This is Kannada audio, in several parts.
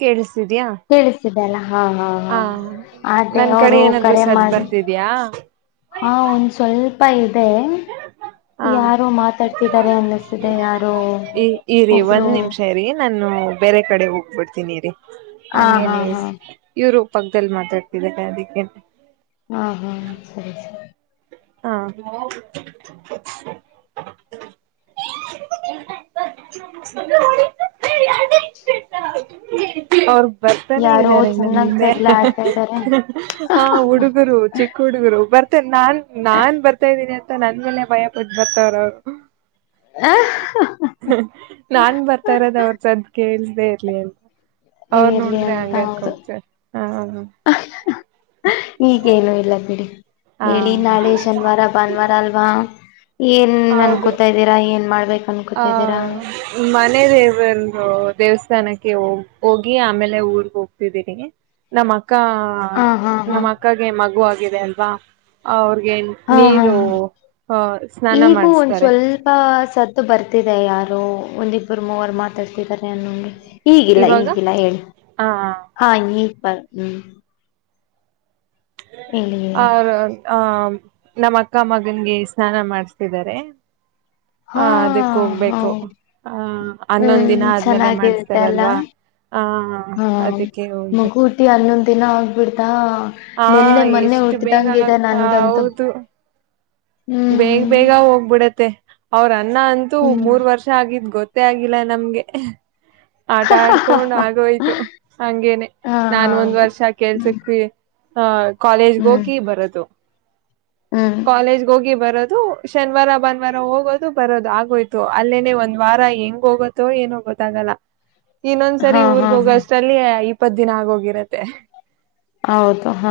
ಕೇಳಿಸ್ತಿದ್ಯಾ ಕೇಳಿಸಿದೆಲ್ಲ ಹಾ ಹಾ ಹ ಹಾ ಅದೇ ನನ್ ಕಡೆ ಅವರು ಏನಾದ್ರು ಕರೆ ಸದ್ ಮಾಡಿ ಬರ್ತಿದ್ಯಾ ಹಾ ಒಂದ ಸ್ವಲ್ಪ ಪಾಯನ್ ಹಾ ಮಾತಾಡ್ತಿದ್ದಾರೆ ಅನ್ನಿಸ್ತಿದೆ ಯಾರೋ ಈ ಇರಿ ಒಬ್ರು ಒಂದ್ ನಿಮಿಷ ಇರಿ ನಾನು ಬೇರೆ ಕಡೆ ಹೋಗ ಬಿಡ್ತೀನಿರೀ ಹ ಹಾ ಹಂಗೇನೆ ಹಾ ಇವರು ಪಕ್ಕದಲ್ಲಿ ಮಾತಾಡ್ತಿದ ಅದಕ್ಕೆ ಹಾ ಹಾ ಸರಿ ಸರಿ ಹಾ ಅವ್ರ ಬರ್ತಾನೆ ಯಾರೋ ಇದ್ದಾರೆ ನಮ್ಮ ಚೆನ್ನಾಗ್ ಹಿಂದೆ ಜಗಳ ಆಡ್ತಾ ಇದ್ದಾರೆ ಆ ಹುಡುಗರು ಚಿಕ್ಕ ಹುಡುಗರು ಬರ್ತಾರೆ ನಾನ್ ನಾನ್ ಬರ್ತಾ ಇದ್ದೀನಿ ಮತ್ತ ನಂದ ಮೇಲೆ ಭಯ ಪುಟ್ಟ ಬರ್ತವ್ರ ಅವ್ರು ಆ ನಾನ್ ಬರ್ತಾ ಇರೋದ ಅವ್ರ ಸದ್ ಕಿ ಇರ್ಲಿ ಅಂತ ಅವ್ರ ಇರ್ಲಿ ನೋಡಿದ್ರೆ ಅಂತ ಹಂಗ ಹೌದು ಅನ್ಕೊಂಬಸ ಹ ಈಗೇನು ಇಲ್ಲ ಬಿಡಿ ಹ ಹೇಳಿ ಹ ನಾಳೆ ಶನಿವಾರ ಭಾನುವಾರ ಅಲ್ವಾ ಏನ್ ಅನ್ ಕೂತಾ ಇದ್ದೀರಾ ಏನ್ ಮಾಡ ಹ ಮನೆದೇವಂದರು ದೇವಸ್ಥಾನ ಸ್ಥಾನಕ್ಕೆ ಹೋಗ್ ಹೋಗಿ ಆಮೇಲೆ ಊರ್ಗ್ ಹೋಗ್ತಿದ್ದೀನಿ ನಮ್ಮ ಅಕ್ ಕ್ಕ ಹ ಹಾ ಹಾ ನಮ್ಮ ಅಕ್ಕಗೆ ಮಗು ಆ ಗಿದೆ ಅಲ್ವಾ ಅವ್ ರಿಗೆ ಹಾ ಹಾ ನೀರು ಹಾ ಹ ಸ್ನಾನ ಮಾಡಿಸ್ತಾರೆ. ದ್ದು ಬರ್ತಿದೆ ಯಾರೋ ಒಂದಿಬ್ಬರು ಮೂವರು ಮಾತಾಡ್ತಿದ್ದಾರೆ ಅನ್ನೋ ಹಂಗೆ. ಈಗಿಲ್ಲ ಇವಾಗ ಈಗಿಲ್ಲ ಹೇಳಿ ಆ ಹಾ ಬ ಹ್ಮ್ ಹೇಳಿ ಹೇಳಿ ಆವ್ರ್ ಹ ನಮ್ಮ್ ಅಕ್ಕ ಮಗನ್ಗೆ ಸ್ನಾನ ಮಾಡಸ್ತಿದ್ದಾರೆ. ಹಾ ಅದಕ್ಕ ಹೋಗ್ಬೇಕು ಹೌದು ಆ ಹನ್ನೊಂದ್ ಹ್ಮ್ ದಿನ ಆದ್ಮೇಲೆ ಚೆನ್ನಾಗಿರುತ್ತೆ ಅಲ್ಲ ಮಾಡಸ್ತಾರಲ್ವಾ ಹ ಹಾ ಅದಕ್ಕೆ ಹೋಗ್ಬೇಕು. ಬಿಡ್ತಾ ಹಾ ನಿನ್ನೆ ಮೊನ್ನೆ ಎಷ್ಟು ಬೇಗ ಉಟ್ದಂಗ ಇದೆ ಆಗ್- ನನ್ಗಂತೂ. ಹೌದು ಬೇಗ ಹ್ಮ್ ಬೇಗ ಹೋಗ್ಬಿಡತ್ತೆ. ಔರ ಣ್ಣ ಅಂತೂ ಹ್ಮ್ ಮೂರ್ ವರ್ಷ ಆಗಿದ್ ಗೊತ್ ತ್ತೆ ಆಗಿಲ್ಲ ನಮ್ಗೆ. ಆಟ ಆಡ್ಕೊಂಡ್ ಆಗೋಯ್ತು ಹಂಗೇನೆ ಹಾ ನಾನ್ ಒಂದ್ ಹೌದು ವರ್ಷ ಕೆಲ್ಸಕ್ಕ ಹಾ ಕಾಲೇಜ್ಗೆ ಹೋಗಿ ಬರದು. ಹ್ಮ ಬರೋದು ಶನಿವಾರ ಭಾನುವಾರ ಹೋಗೋದು ಬರೋದು ಆಗೋಯ್ತು ಅಲ್ಲೇನೆ ಒಂದ್ ವಾರ ಹೆಂಗ್ ಹೋಗುತ್ತೋ ಏನೋ ಗೊತ್ತ್ ಆಗಲ್ಲ. ಹಾ ಇನ್ನೊಂದ್ಸರಿ ಹಾ ಊರ್ಗ್ ಹೋಗೋ ಹಾ ಅಷ್ಟ್ರಲ್ಲಿ ಇಪ್ಪತ್ ದಿನ ಆಗೋಗಿರತ್ತೆ. ಹೌದು ಹಾ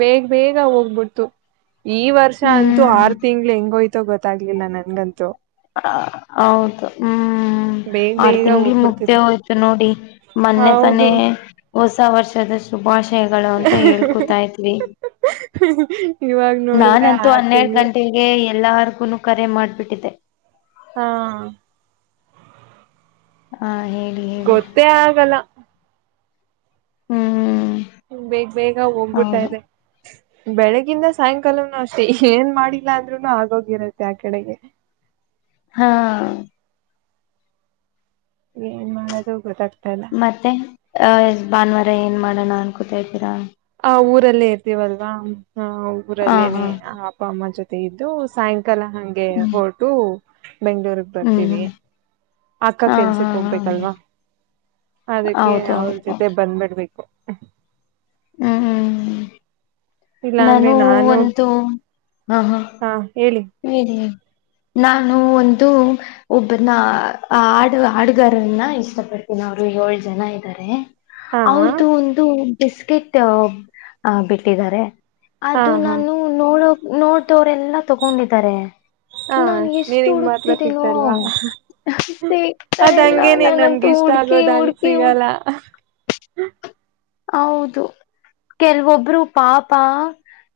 ಬೇಗ ಬೇಗ ಹೋಗ್ಬಿಡ್ತು ಈವ ಅಂತೂ ಹ್ಮ್ ಆರು ತಿಂಗಳ್ ಹೆಂಗೋ ತೊ ಗೊತ್ತಾಗ್ಲಿಲ್ಲ ನನ್ಗಂತೂ. ಹ ಹೌದು ಹ್ಮ್ ಬೇಗ್ ಆರ್ ಬೇಗ ತಿಂಗ್ಳ್ ಮುಗ್ದೇ ಹೋಗ್ಬಿಡ್ತಿದೆ ಹೋಯ್ತು ನೋಡಿ ಮೊನ್ನೆ ತಾನೇ ಹೌದು ಹೊಸ ವರ್ಷದ ಸುಬಾಷ ಯಗಳು ಅಂತ ಹೇಳ್ಕೂತಾ ಇದ್ವಿ ಇವಾಗ ನೋಡಿದ್ರೆ ನಾನಂತೂ ಆರ್ ಹನ್ನೆರಡು ತಿಂಗಳು ಗಂಟೆಗೆ ಎಲ್ಲಾರ್ಗು ಕರೆ ಮಾಡ್ ಬಿಟ್ಟಿದ್ದೆ ಹಾ ಹಾ ಹೇಳಿ ಹೇಳಿ ಗೊತ್ತೇ ಆಗಲ್ಲ. ಹ್ಮ್ ಹ್ಮ ಬೇಗ ಬೇಗ ಹೋಗ್ಬಿಡ್ತಾ ಹೌದು ಇದೆ. ಬೆಳಗಿಂದ ಸಾಯಂಕಾಲನು ಅಷ್ಟೆ ಏನ್ ಮಾಡಿಲ್ಲ ಅಂದ್ರುನು ಆಗೋಗಿರುತ್ತೆ ಆ ಕಡೆಗೆ ಹಾ ಏನ್ ಮಾಡೋದು ಗೊತ್ತಾಗ ಮತ್ತೆ ಅ ಭಾನುವಾರ ಏನ್ ಮಾಡ ಣ ಅನಕ್ಕೂತಾಯಿದಿರ ಆ ಊರಲ್ಲೇ ಇರ್ತೀವಲ್ವಾ. ಹಾ ಹಾ ಊರಲ್ಲೇನೆ ಹಾ ಅಪ್ಪ ಅಮ್ಮ ಜೊತೆ. ಇದು ಸಾಯಂ ಕಲಾ ಹಂಗೆ ಹ್ಮ್ ಹೊರಟು ಬೆಂಗಳೂರಗ್ ಬರ್ತೀವಿ. ಹ್ಮ್ ಅಕ್ಕ ಹಾ ಹಾ ಕೆಲ್ಸಕ್ ಹಾ ಹೋಗ್ಬೇಕಲ್ವಾ ಅದಕ್ಕೆ ಹೌದು ಅವ್ಳ ಹೌದು ಜೊತೆ ಬಂದ್ಬಿಡ್ಬೇಕು. ಕು ಹ್ ಹಾ ಹಾ ಆ ಇಲ್ಲಾ ಅಂದ್ರೆ ನಾನು ಒಂದು ಹ ಹ ಹಾ ಹೇಳಿ ಹೇಳಿ ಹೇಳಿ ನಾನು ಒಂದು ಒಬ್ಬನ ಹಾಡು ಹಾಡಗಾರನ್ನ ಇಷ್ಟಪಡ್ತೀನಿ ಅವರು ಏಳ್ ಜನ ಇದ್ದಾರೆ. ಹಾ ಅವ್ರ್ದು ಹಾ ಒಂದು ಬಿಸ್ಕೆಟ್ ಆ ಬಿಟ್ಟಿದ್ದಾರೆ. ಅದು ಹಾ ನಾನು ನೋಡೋ ನೋಡದವರೆಲ್ಲಾ ತಗೊಂಡಿದ್ದಾರೆ. ಹಾ ನಾನ್ ಎಷ್ಟು ನೀನಿಗ್ ಮಾತ್ರ ಹುಡುಕ್ತಿದ್ದೇನೋ ಸಿಗ್ತಲ್ವಾ ಸಿಗ್ತಾ ಅದ್ ಇಲ್ಲ ಹಂಗೇನೆ ನಾನಂತೂ ನಮ್ಗೆ ಇಷ್ಟ ಹುಡ್ಕಿ ಆಗೋದ್ ಹಂಗ್ ಹುಡ್ಕಿ ಸಿಗಲ್ಲ ಹುಡ್ಕಿ [unintelligible] ಹೌದು ಕೆಲವೊಬ್ರು ಪಾಪ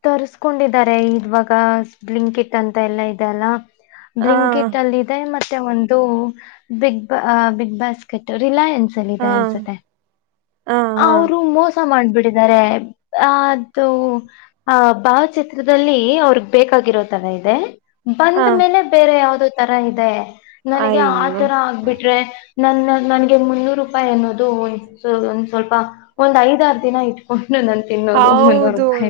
ತರ್ಸ್ಕೊಂಡಿದ್ದಾರೆ ಇವಾಗ ಬ್ಲಿಂಕಿಟ್ ಅಂತ ಎಲ್ಲ ಇದೆ ಅಲ್ಲ. ಹಾ ಬ್ಲಿಂಕಿಟ್ ಅಲ್ಲಿದೆ ಮತ್ತೆ ಒಂದು ಬಿಗ್ ಅ ಬಿಗ್ ಬಾಸ್ಕೆಟ್ ರಿಲಯಾನ್ ಸಲ್ಲಿದೆ ಹಾ ಅನ್ಸುತ್ತೆ ಹಾ ಆ ಹಾ ಹೌದು. ಮೋಸ ಮಾಡ್ಬಿಟ್ಟಿದ್ದಾರೆ ಅ ಅದು ಆ ಭಾವಚಿತ್ರದಲ್ಲಿ ಅವ್ರಗ್ ಬೇಕಾಗಿರೋ ತರ ಇದೆ ಬಂದ ಹಾ ಮೇಲೆ ಬೇರೆ ಯಾವ್ದೋ ತೋ ತರ ಇದೆ. ನನಗೆ ಅಯ್ಯೋ ಆತರ ಆಗ್ಬಿಟ್ರೆ. ನನ್ನ ನನ್ಗೆ ಮುನ್ನೂರು ರೂಪಾಯಿ ಅನ್ನೋದು ಒಂದ್ ಒನ್ ಸ್ವಲ್ಪ ಒಂದ್ ಐದಾರು ದಿನ ಇಟ್ಕೊಂಡ ಇನ್ನು ನನ್ ತಿನ್ನೋದು ಮುನ್ನೂರು ಹೌದು ರೂಪಾಯ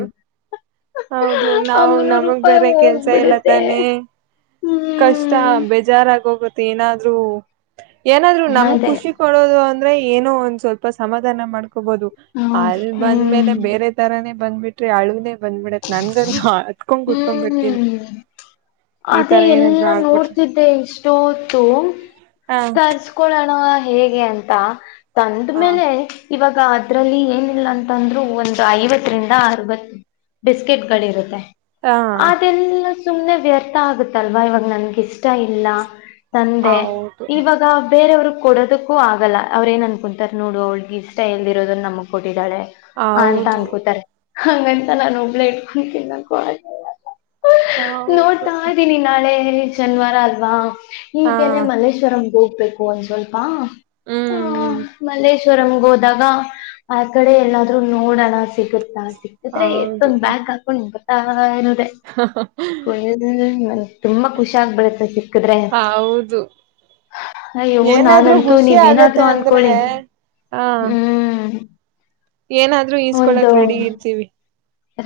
ಹೌದು ಆ ನಾವು ಮುನ್ನೂರು ನಮಗ್ ರೂಪಾಯಿ ಬೇರೆ ಕೆಲ್ಸ ಇಲ್ಲ ಹೋಗ್ಬಿಡುತ್ತೆ. ತಾನೆ ಕಷ್ಟ ಹ್ಮ್ ಬೇಜಾರಾಗ ಹೋಗುತ್ತ ಏನಾದ್ರೂ ಏನಾದ್ರು ನಮಗ್ ಅದೇ ಖುಷಿ ಕೊಡೋದು ಅಂದ ಅಂದ್ರೆ ಏನೋ ಒಂದ ಸ್ವಲ್ಪ ಸಮಾಧಾನ ಮಾಡ ಹೊಬೋದು ಹ್ಮ್ ಅಲ್ಲಿ ಬಂದ್ಮೇಲೆ ಬೇರೆ ತರಾನೇ ಬಂದ್ಬಿಟ್ರೇ ಅಳುದೇನ್. ಬಂದ್ಬಿಡತ್ ನನ್ಗ ಅತ್ಕೊಂಡ್ ಕುತ್ಕೊಂಡ್ ಬಿಡ್ತೀನಿ ಇದ್ ಮತ್ತೆ ಎಲ್ಲಾ ನೋಡ್ತಿದ್ದೆ ಇಷ್ಟೋತ್ತು ಹ ತರಸ್ಕೊಳನಾ ಹ ಹೇಗೆ ಅಂತ ತಂದ ಹ ಮೇಲೆ ಇವಾಗ ಈಗ ಅದ್ರಲ್ಲಿ ಏನಿಲ್ಲ ಅಂತಂದ್ರು ಒಂದು ಐವತ್ತರಿಂದ ಅರವತ್ತು ಬಿಸ್ಕೆಟ್ ಗಳಿರುತ್ತೆ ಹ ಅದೆಲ್ಲ ಸುಮ್ನೆ ವ್ಯರ್ಥ ಆಗುತ್ತಲ್ವಾ ಇವಾಗ ನನ್ಗೆ ಇಷ್ಟ ಇಲ್ಲ ತಂದೆ ಹೌದು ಇವಾಗ ಬೇರೆವ್ರ ಕೊಡದಕ್ಕೂ ಆಗಲ್ಲ ಅವ್ರ ಏನ್ ಅನ್ಕ ಕುಂತಾರೆ ನೋಡು ಅವಳಿಗೆ ಇಷ್ಟ ಎಲ್ದ ಇರೋದನ್ನ ನಮಗೆ ಕೊಟ್ಟ ಕೊಟ್ಟಿದಾಳೆ ಹ ಅಂತ ಹೌದು ಅನ್ಕೋತಾರೆ ಹ ಎಲಾ ನ ಪ್ಲೆಟ್ ಕೆನ್ನ ಕ [unintelligible] ಹೌದು ನೋಡ್ತಾ್ದೀನಿ ನಾಳೆ ಶನಿವಾರ ಅಲ್ವಾ ಹಾ ಹೀಗೇನೆ ಮಲ್ಲೇಶ್ವರಂ ಹೋಗಿ ಹೋಗಬೇಕು ಒಂದ್ ಸ್ವಲ್ಪ ಹ ಹ್ಮ್ ಹ್ಮ್ ಮಲ್ಲೇಶ್ವ ವರಮ್ಗೆ ಹೋದಾಗ ಆ ಕಡೆ ಎಲ್ಲಾದ್ರೂ ನೋಡಣ ಸಿಗುತ್ತಾ ಸಿಕ್ಕಿದ್ರೆ ಹೌದು ಒಂದು್್ಯಾಗ್ ಹಾಕೊಂಡು ಹಾ [unintelligible] [unintelligible] ನನ್ ತುಂಬಾ ಖುಷ ಆಗ್ಬಿಡತ್ತೆ ಸಿಕ್ಕಿದ್ರೆ ಹೌದು ಅಯ್ಯವು ಏನಾದ್ರೂ ನಾನಂತೂ ಖುಷಿ ನೀವೇನಾದ್ರು ಆಗತ್ತೆ ಅಂದ್ರೆ ಅನ್ಕೊಳ್ಳಿ ಆ ಹ್ಮ್ ಏನಾದ್ರೂ ಈಸ್ಕೊಳಕ್ ರೆಡಿ ಒಂದು ಇರ್ತೀವಿ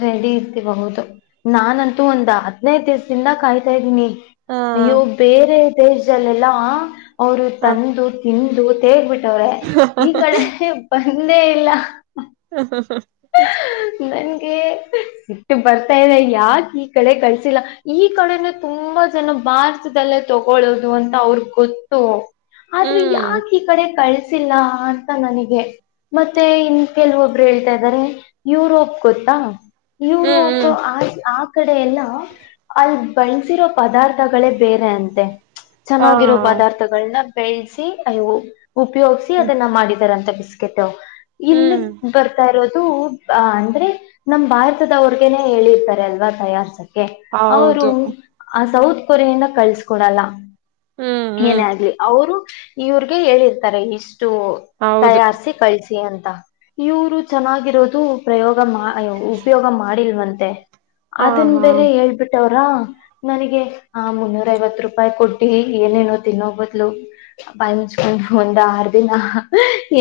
ರೆಡಿ ಇರ್ತಿಬಹುದು ನಾನಂತೂ ಒಂದ್ ಹದ್ನೈದ ದಿವ್ಸದಿಂದ ಕಾಯ್ತಾ ಇದ್ದೀನಿ ಹ ಅಯ್ಯೋ ಬೇರೆ ತಜಲ್ ಎಲ್ಲಾ ಅವರು ಹ ತಂದು ತಿಂದು ದತೆ ಬಿಟ್ಟ ್ರೆ ಈ ಕಡೆ ಹಂದೇ ಇಲ್ಲ ಹ ಹ ಹ [unintelligible] ಇಟ್ಟು ಬರ್ತಾ ಇದೆ ಯಾಕ ಈ ಕಡೆ ಕಗಳಸಿಲ್ಲ ಈ ಕಡೆನ ತುಂಬಾ ಜನ ಭಾರತದಲ್ಲೇ ತಗೊೊಳ್ಳೋದು ಅಂತ ಅವ್ರ ಗೊತ್ತು ಆದ್ರೆ ಹ್ಮ್ ಯಾಕ ಈ ಕಡೆ ಕಳ್ಸ ಿಲ್ಲ ಅಂತ ನನಗೆ ಮತ್ತೆ ಇನ್ ಕೆಲವೊಬ್ರು ಹೇಳ್ತಾ ಇದ್ದಾರೆ ಯುರೋಪ್ ಕೊತ್ತ ಹ್ಮ್ ಯುರೋಪ ಹ್ಮ್ ಆ ಆ ಕಡೆ ಎಲ್ಲ ಅಲ್ಲಿ ಬಳಸಿರೋ ಪದಾರ್ಥಗಳೇ ಬೇರೆ ಅಂತೆ ಹಾ ಚೆನ್ನಾಗಿರೋ ಪದಾರ್ಥಗಳನ್ನ ಬೆೇಳ್ಿಸಿಿ ಅಯವು ಉಪಯೋಗಸಿ ಅದನ್ನ ಮಾಡಿದಾರಂತ ಬಿಿಸ್ಕಿಟ್ು ಇನ್ನು ಹ್ಮ್ ಬರ್ತಾ ಇರೋದು ಅಂದ್ರೆ ನಮ್ ಭಾರತದವರ್ಗೇನೆೇ ಹೇಳಿರ್ತಾರೆ ಅಲ್ವಾ ತಯಾರ್ಸುತ್ತ ಅವರು ಹೌದು ಸೌತ್ ಕೊರಿಯಿಂದ ಕಳ್ಸ್ಕೊಡಲ್ಲ ಹ್ಮ್ ಹ್ಮ್ ಏನೇ ಆಗ್ಲಿ ಅವರು ಇವ್ರಿಗೆ ಹೇಳಿರ್ತಾರೆ ಇಷ್ಟ ಹೌದು ತಯಾರಿಸಿ ಕಳಿಸಿ ಅಂತ ಇವರು ಚೆನ್ನಾಗಿರೋದು ಪ್ರಯೋಗ ಅಯ್ಯ ಉಪಯೋಗ ಮಾಡಿಲ್ವ ದ ಹಾ ಅದನ್ ಹಾ ಬೇರೆ ಹೇಳ್ಬಿಟ್ಟವರು ನನಗೆ ಆ ಮುನ್ನೂರ ಐವತ್ತು ರೂಪಾಯಿ ಕೊಟ್ಟಿ ಏನೇನೋ ತಿನ್ನೋ ಬದ್ಲು ಬಾಯ ಮುಚ್ಕೊಂಡು ಒಂದ್ ಆರ್ ದಿನ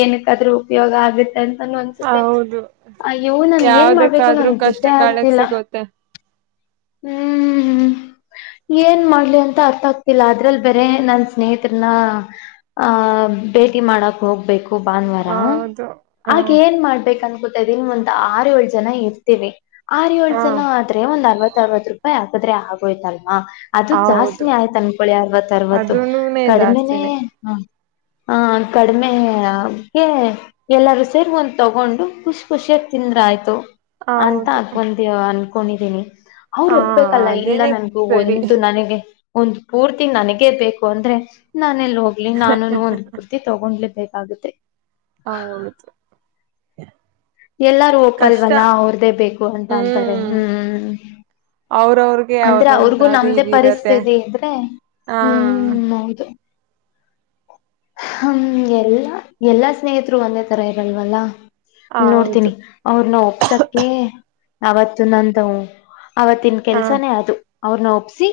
ಏನ್ ಯಾದ್ರೂ ಉಪಯೋಗ ಆಗುತ್ತೆ ಅಂತಾನ ಅನ್ಸುತ್ತೆ ಹೌದು ಆ ಇವು ನಮ ಏನ್ ಮಾಡ್ಬೇಕು ಯಾವ್ದಕ್ಕಾದ್ರೂ ನನ್ ಕಷ್ಟ ಗೊತ್ತೇ ಕಾಲಕ್ ಆಗ್ತಿಲ್ಲ ಸಿಗುತ್ತೆ ಹ್ಮ್ ಏನ್ ಮಾಡ್ಲಿ ಅಂತ ಅರ್ಥ ಆಗ್ತಿಲ್ಲ ಅದ್ರಲ್ಲಿ ಬರೇ ನನ್ ಸ್ನೇಹಿತರನ್ನ ಆ ಭೇಟಿ ಮಾಡಕ್ ಹೋಗ್ಬೇಕು ಭಾನುವಾರ ಹೌದು ಹ ಹಾಗ ಏನ್ ಮಾಡ್ಬೇಕಂತ ನ್ ಒ್ ಆರುೋಳ ಜನ ಇರ್ತೀವಿ ಆರ ಹ ಏಳ್ು ಜನ ಆದ್ರ ಒಂದ್ ಅರವತ್ತ ಅರವತ್ತು ರೂಪಾಯಿ ಆಗ್ತದೆ ಹ ಆಗ್ಗೋಯತ ಹ ಅದು ಹೌದು ಜಾಸ್ತಿನ ಆಯ್ತು ಅನ್ಕೊಳ್ಳಿ ಅರವತ್ ಅರವತ್ತು ಅದೂನುನೇ ಕಡಿಮೆನೇ ಜಾಸ್ತಿನೇ ಹ ಕಡಿಮೆಗೆ ಎಲ್ಲರೂ ಸೇರಿ ಒಂದ್ ತಗೊಂಡು ಖುಷಿ ಖುಷಿಯಾಗ ತಿಂದ್ರ ಆಯ್ತು ಅಂತ ಹೌದು ಆಗ್ಬಂದಿವವ ಅನ್ ಕೊಂಡಿದ್ದೀನಿ ಅವ್ರು ಹ ಒಪ್ಬೇಕಲ್ಲ ಇಲ್ಲ ಅದೇನೆ ನನ್ಗೂ ಸರಿ ಒಂದು ನನಗೆ ಒಂದು ಪೂರ್ತಿ ನನಗೇ ಬೇಕು ಅಂದ್ರೆ ನಾನ ಲ್ಲಿ ಹೋಗ್ಲಿ ನಾನು ಒಂದು ಕುರ್ತಿ ತಗೊಂಡ್ಲೇಬೇಕು ಆಗುತ್ತೆ ಹ ಹೌದು ಹ ಎಲ್ಲಾರೂ ಒಪ್ಪಲ್ವಲ್ಲ ಅವ್ರ್ದೇ ಬೇಕು ಅಂತ ಅಂತಾರೆ ಹ್ಮ್ ಹ್ಮ್ ಅವ್ರವ್ರಗೆ ಅಂದ್ರೆ ಅವ್ರವ್ರ್ದ ಅವ್ರಿಗೂ ಅದು ನಮ್ದೇ ಇದ ಇರತ್ತೆ ಪರಿಸ್ಥಿತಿ ಅಂದ್ರೆ ಹ ಹ್ಮ್ ಹೌದು ಹ ಎಲ್ಲಾ ಎಲ್ಲಾ ಸ್ನೇಹಿತರು ಒಂದೇ ತರ ಇರಲ್ವಲ್ಲ ಹೌದು ನೋಡ್ತೀನಿ ಅವ್ರನ್ನ ಒಪ್ಸಕ ಅವತ್ತು ನಂತವು ಅವತ್ತಿನ ಹ ಕೆಲ್ಸನೇ ಅದು ಅವ್ರನ್ನ ಒಪ್ಪಸಿ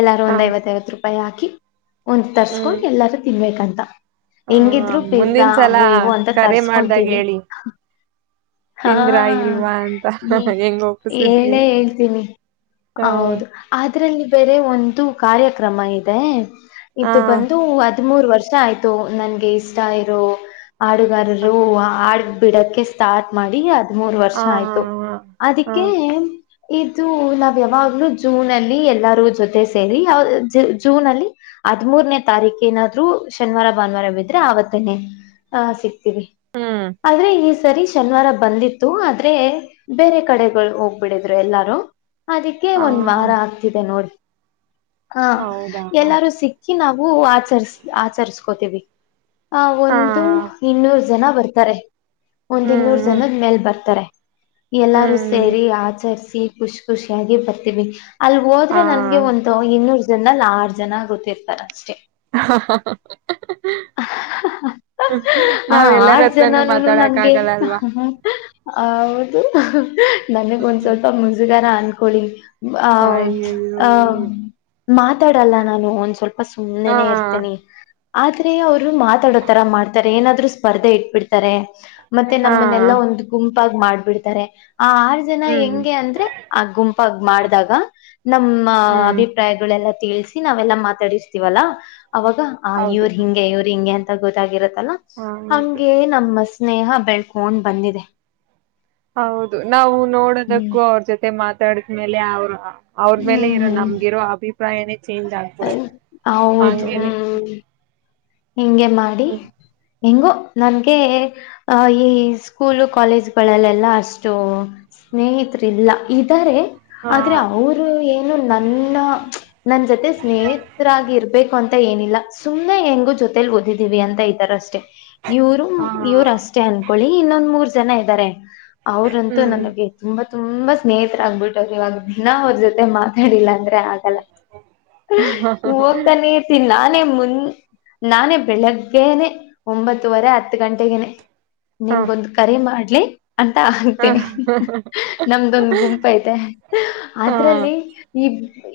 ಎಲ್ಲಾರ ಹ ಒಂದ ಐವತ್ತೈವತ್ತು ರೂಪಾಯಿಾಕಿ [unintelligible] ಒಂದ್ ಹ್ಮ್ ತರ್ಸ್ಕೊಂಡು ತಿನ್ಬೇಕಂತ ಹ ಹೆಂಗಿದ್ರು ಪಿಜಜಾ ಮುಂದಿನ ಸಲ ಅವು ಇವು ಅಂತ ಕರೆ ಮಾಡ್ದಾಗ ತರ್ಸ್ಕೊಂತೀವಿ ಹೇಳಿ ಹ ತಿಂದ್ರಾ ಇಲ್ವಾ ಅಂತ ಹ್ಮ ಹೆಂಗ ಒಪ್ಪಸಿದ್ರಿ ಹೇಳೇ ಅಂತ ಹೇಳ್ತೀನಿ ಹೌದು ಅದ್ರಲ್ಲಿ ಬೇರೆ ಒಂದು ಕಾರ್ಯ ಕ್ರಮ ಇದೆ ಹ ಇದು ಬನ್ನಿ ಹದಿ್ಮೂರ್ ವರ್ಷ ಆಯ್ತು ನನ್ಗೆ ಇಷ್ಟ ಇರೋ ಆಡುಗಾರರು ಆಡು ಬಿಡಕ್ಕೆ ಸ್ಟಾರ್ಟ್ ಮಾಡಿ ಅ ಮೂರ್ ಹ ಹ ವರ್ಷ ಆಯ್ತು ಹ ಅದಕ್ಕೆ ಇದು ನಾವ ಯಾವಾಗ್ಲೂ ಜೂನ್ ಅಲ್ಲಿ ಎಲ್ಲಾರೂ ಜೊತೆ ಸೇರಿ ಯ ಜೂನ್ ಅಲ್ಲಿ ಹದ್ಮೂರನೇ ತಾರೀಕ ಏನಾದ್ರು ಶನಿವಾರ ಭಾನುವಾರ ಬಿದ್ರೆ ಆವತ್ತನೇ ಆ ಸಿಕ್ತ ಹ್ಮ್ ಆದ್ರೆ ಈ ಸರಿ ಶನಿವಾರ ಬಂದಿತ್ತು ಆದ್ರೆ ಬೇರೆ ಕಡೆಗಳು ಹೋಗ್ಬಿಡಿದ್ರು ಎಲ್ಲಾರು ಅದಕ್ಕೆ ಒಂದ್ ಹ ವಾರ ಆಗ್ತಿದೆ ನೋಡ ಹಾ ಹೌದಾ ಹ ಎಲ್ಲಾರೂ ಸಿಕ್ಕಿ ನಾ ಹೂ ಆಚರಿಸ ಆಚರಿಸಕೋತೀವಿ ಹ ಒಂದು ಹ್ಮ್ ಇನ್ನೂರು ಜನ ಬರ್ತಾರೆ ಒಂದು ಇನ್ನೂರ್ ಹ್ಮ್ ಜನದ ಮೇಲ್ ಬರ್ತಾರೆ ಎಲ್ಲಾರು ಹ್ಮ್ ಸೇರಿ ಆಚರ್ರಿಸಿ ಖುಷಿ ಖುಷಿಯಾಗಿ ಬರ್ತೀವಿ. ಅಲ್ಲಿ ಹ ಹೋದ್ರೆ ನನ್ಗೆ ಒಂದು ಇನ್ನೂರು. ಇದ್ರಲ್ಲಿ ಆರ್ಡ್ ಜನ ಗೊತ್ತಿರ್ತಾರ ಸೆ [inaudible] ಹ ನಾವ್ ಎಲ್ಲರ ಆರ್ ಹತ್ರನು ಜನೂನು ಮಾತಾಡಕ್ ನನ್ಗೆ ಆಗಲ್ಲ ಅಲ್ವಾ ಹೌದು ದ [inaudible] ನನಗ್ ಒಂದ್ ಸ್ವಲ್ಪ ಮುಜುಗಾರ ಅಕೊಳ್ಳಳಿ ಹ ಅಯ್ಯಯ್ಯೋ ಹ ಮಾತಾಡಲ್ಲ ನಾನು ಒಂದ ಸ್ವಲ್ಪ ತಪ ಸುಮ್ಮನೆನೆ ಹ ಇರ್ತೀನಿ ಆದ್ರೆ ಅವರು ಮಾತಾಡೋತರ ಮಾಡ್ತಾರೆ ಏನಾದ್ರರು ಸ್ಪರ್ಧೆ ಇಟ್ಬಿಡ್ತಾರೆ ಮತ್ತೆ ಹಾ ನಮ್ಮನೆೆಲ್ಲ ಒಂದು ಗುಂಪ ಗ ಮಾಡ್ಬಿಡ್ತಾರೆ ಆ ಆರು ಜನ ಹ್ಮ್ ಹೆಂಗೆ ಅಂದ್ರೆ ಆ ಗುಂಪ ಮಾಡಿದಾಗ ನಮ್ಮ ಹ್ಮ್ ಅಭಿಪ್ರಾಯಗಳೆಲ್ಲ ತಿಳಸಿ ನಾವೆಲ್ಲಾ ಮಾತಾಡವಿ ವಲ್ಲ ಅವಾಗ ಇವ ಹೌದು ಹಿಂಗೆ ಇವ್ರು ಹಿಂಗೆ ಅಂತ ಗೊತ್ತಾಗುತ್ತೆ [inaudible] ಹೌದು ಅಂಗೆ ನಮ್ಮಸ್ ಸ್ನೇಹ ಬೆಳ್ಕೊಂಡ್ ಬಂದಿದೆ ಹೌದು ನಾವು ಹ್ಮ್ ನೋಡೋದಕ್ಕೂ ಅವ್ರ ಜೊತೆ ಮಾತ ತಡ್ಕ ಮೇಲೆ ಅವ್ರ ಅವ್ರ ಮೇಲೆ ಇರೋ ಹ್ಮ್ ನಮಗಿರೋ ಅಭಿಪ್ರಾಯ ಏನ ಚೇಂಜ್ ಆಗ್ಬಿಡ ಹೌದು ಹಂಗೇನೆ ಹ್ಮ್ ಹಿಂಗೆ ಮಾಡಿ- ಹ್ಮ ಹೆಂಗೋ ನನ್ಗೆ ಅಹ ಈ ಸ್ಕೂಲು ಕಾಲೇಜು ಗಳಲ್ಲೆ ಎಲ್ಲ ಅಷ್ಟು ಸ್ನೇಹಿತರಿಲ್ಲ. ಇದ್ದಾರೆ ಹಾ ಆದ್ರೆ ಅವರು ಏನು ನನ್ನ ನನ್ನ ಜೊತೆ ಸ್ನೇಹಿತರಾಗಿ ಇರ್ಬೇಕು ಅಂತ ಏನಿಲ್ಲ ಸುಮ್ಮನೆ ಹೆಂಗು ಜೊತೆೇಲಿ ಓದಿದ್ದೀವಿ ಅಂತ ಇದ್ದಾರ ಅಷ್ಟೇ- ಇವರು ಹಾ ಇವರು ಅಷ್ಟೇ ಅನ್ಕೊಳ್ಳಿ. ಇನ್ನೊಂದ್ ಮೂರ್ ಜನ ಇದ್ದಾರೆ. ಅವ್ರಂತೂ ಹ್ಮ್ ನನಗೆ ತುಂಬಾ ತುಂಬಾ ಸ್ನೇಹಿತರ ಆಗ್ಬಿಟ್ಟರು ಇವಾಗ ದಿನಾ ಅವ್ರ ಜೊತೆ ಮಾತಾಡಿಲ್ಲ ಅಂದ್ರೆ- ಆಗಲ್ಲ ನೀ ಹೋಗ್ತಾನೆ ಇರ್ತೀಿನಿ ನಾನು ಅರೆ ಮುನ್ ನಾನೇ ಬೆಳಗ್ಗೆನೆ ಒಂಬತ್ತುವರೆ ಹತ್ತು ಗಂಟೆಗನೆ ಹ ನಿಮಗೊಂದು ಕರೆ ಮಾಡಿ ಅಂತ ಹಗ್ತೀನಿ ಹ ನಮ್ದೊಂದು ಗುಂಪ ಐತೆ ಹಾ ಅದ್ರಲ್ಲಿ ಈ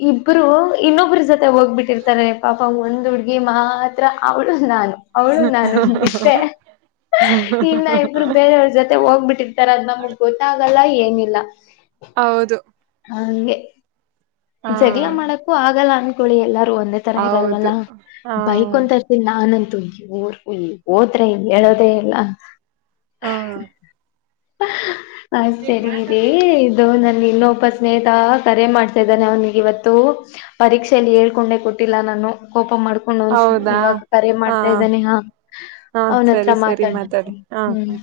ಇಬ್ರು ಇನ್ನೊಬ್ರ ಜೊತೆ ಹೋಗ್ಬಿಟ್ಟಿರ್ತಾರೆ ಪಾಪ ಒಂದ್ ಹುಡ್ಗಿ ಮಾತ್ರ ಅವಳ ನಾನು ಅವಳು ನಾನು ಮತ್ತೆ ಇಬ್ಬರೇ ಇನ್ನ ಇಬ್ಬರ ಬೇರೆಯವ್ರ ಜೊತೆ ಹೋಗ್ಬಿಟ್ಟಿರ್ತಾರ ಅದು ನಮಗ್ ಗೊತ್ತಾಗಲ್ಲ ಏನಲ್ಲ ಅಲ್ಲ ಹೌದು ಹಾ ಜಗಳ್ ಮಾಡಕ್ಕು ಆಗಲ್ಲ ಅನ್ಕ ಕೊಳಿ ಎಲ್ಲ- ಒಂದೇ ತರ ಇರಲ್ವಲ್ಲ ಹೌದು ಹಾ ಬೈಕ್ ಅಂತ ಇರ್ತನಿ ನಾನ ಊರಿಗೆ ಈ ಹೋದ್ರೆ ಹೇಳೋದೇ ಇಲ್ಲ ಹಾ ಹಾ ಹ ಸರಿ ಇರಿ ಇದು ನನ್ ಇನ್ನೊಬ್ಬ ಸ್ನೇಹಿತ ಕರೆ ಮಾಡಿ ಇದಾನೆ ಅವನಿಗೆ ಇವತ್ತು ಪರೀಕ್ಷೆಯಲ್ಲಿ ಹೇಳ್ಕೊಂಡೆ ಕೊಟ್ಟ- ಇಲ್ಲ ನಾನು ಕೋಪ ಮಾಡ್ಕೊಂಡು ಒಂದ ಹೌದಾ ಇವಾಗ ಕರೆ ಹಾ ಮಾಡ್ತಾ ಇದ್ದಾನೆ ಹಾ ಹಾ ಸರಿ ಅವನತ್ರ ಸರಿ ಮಾತಾಡಿ ಮಾತಾಡ್ರ್ತೇನೆ ಹಾ ಹ್ಮ್ ಹಾ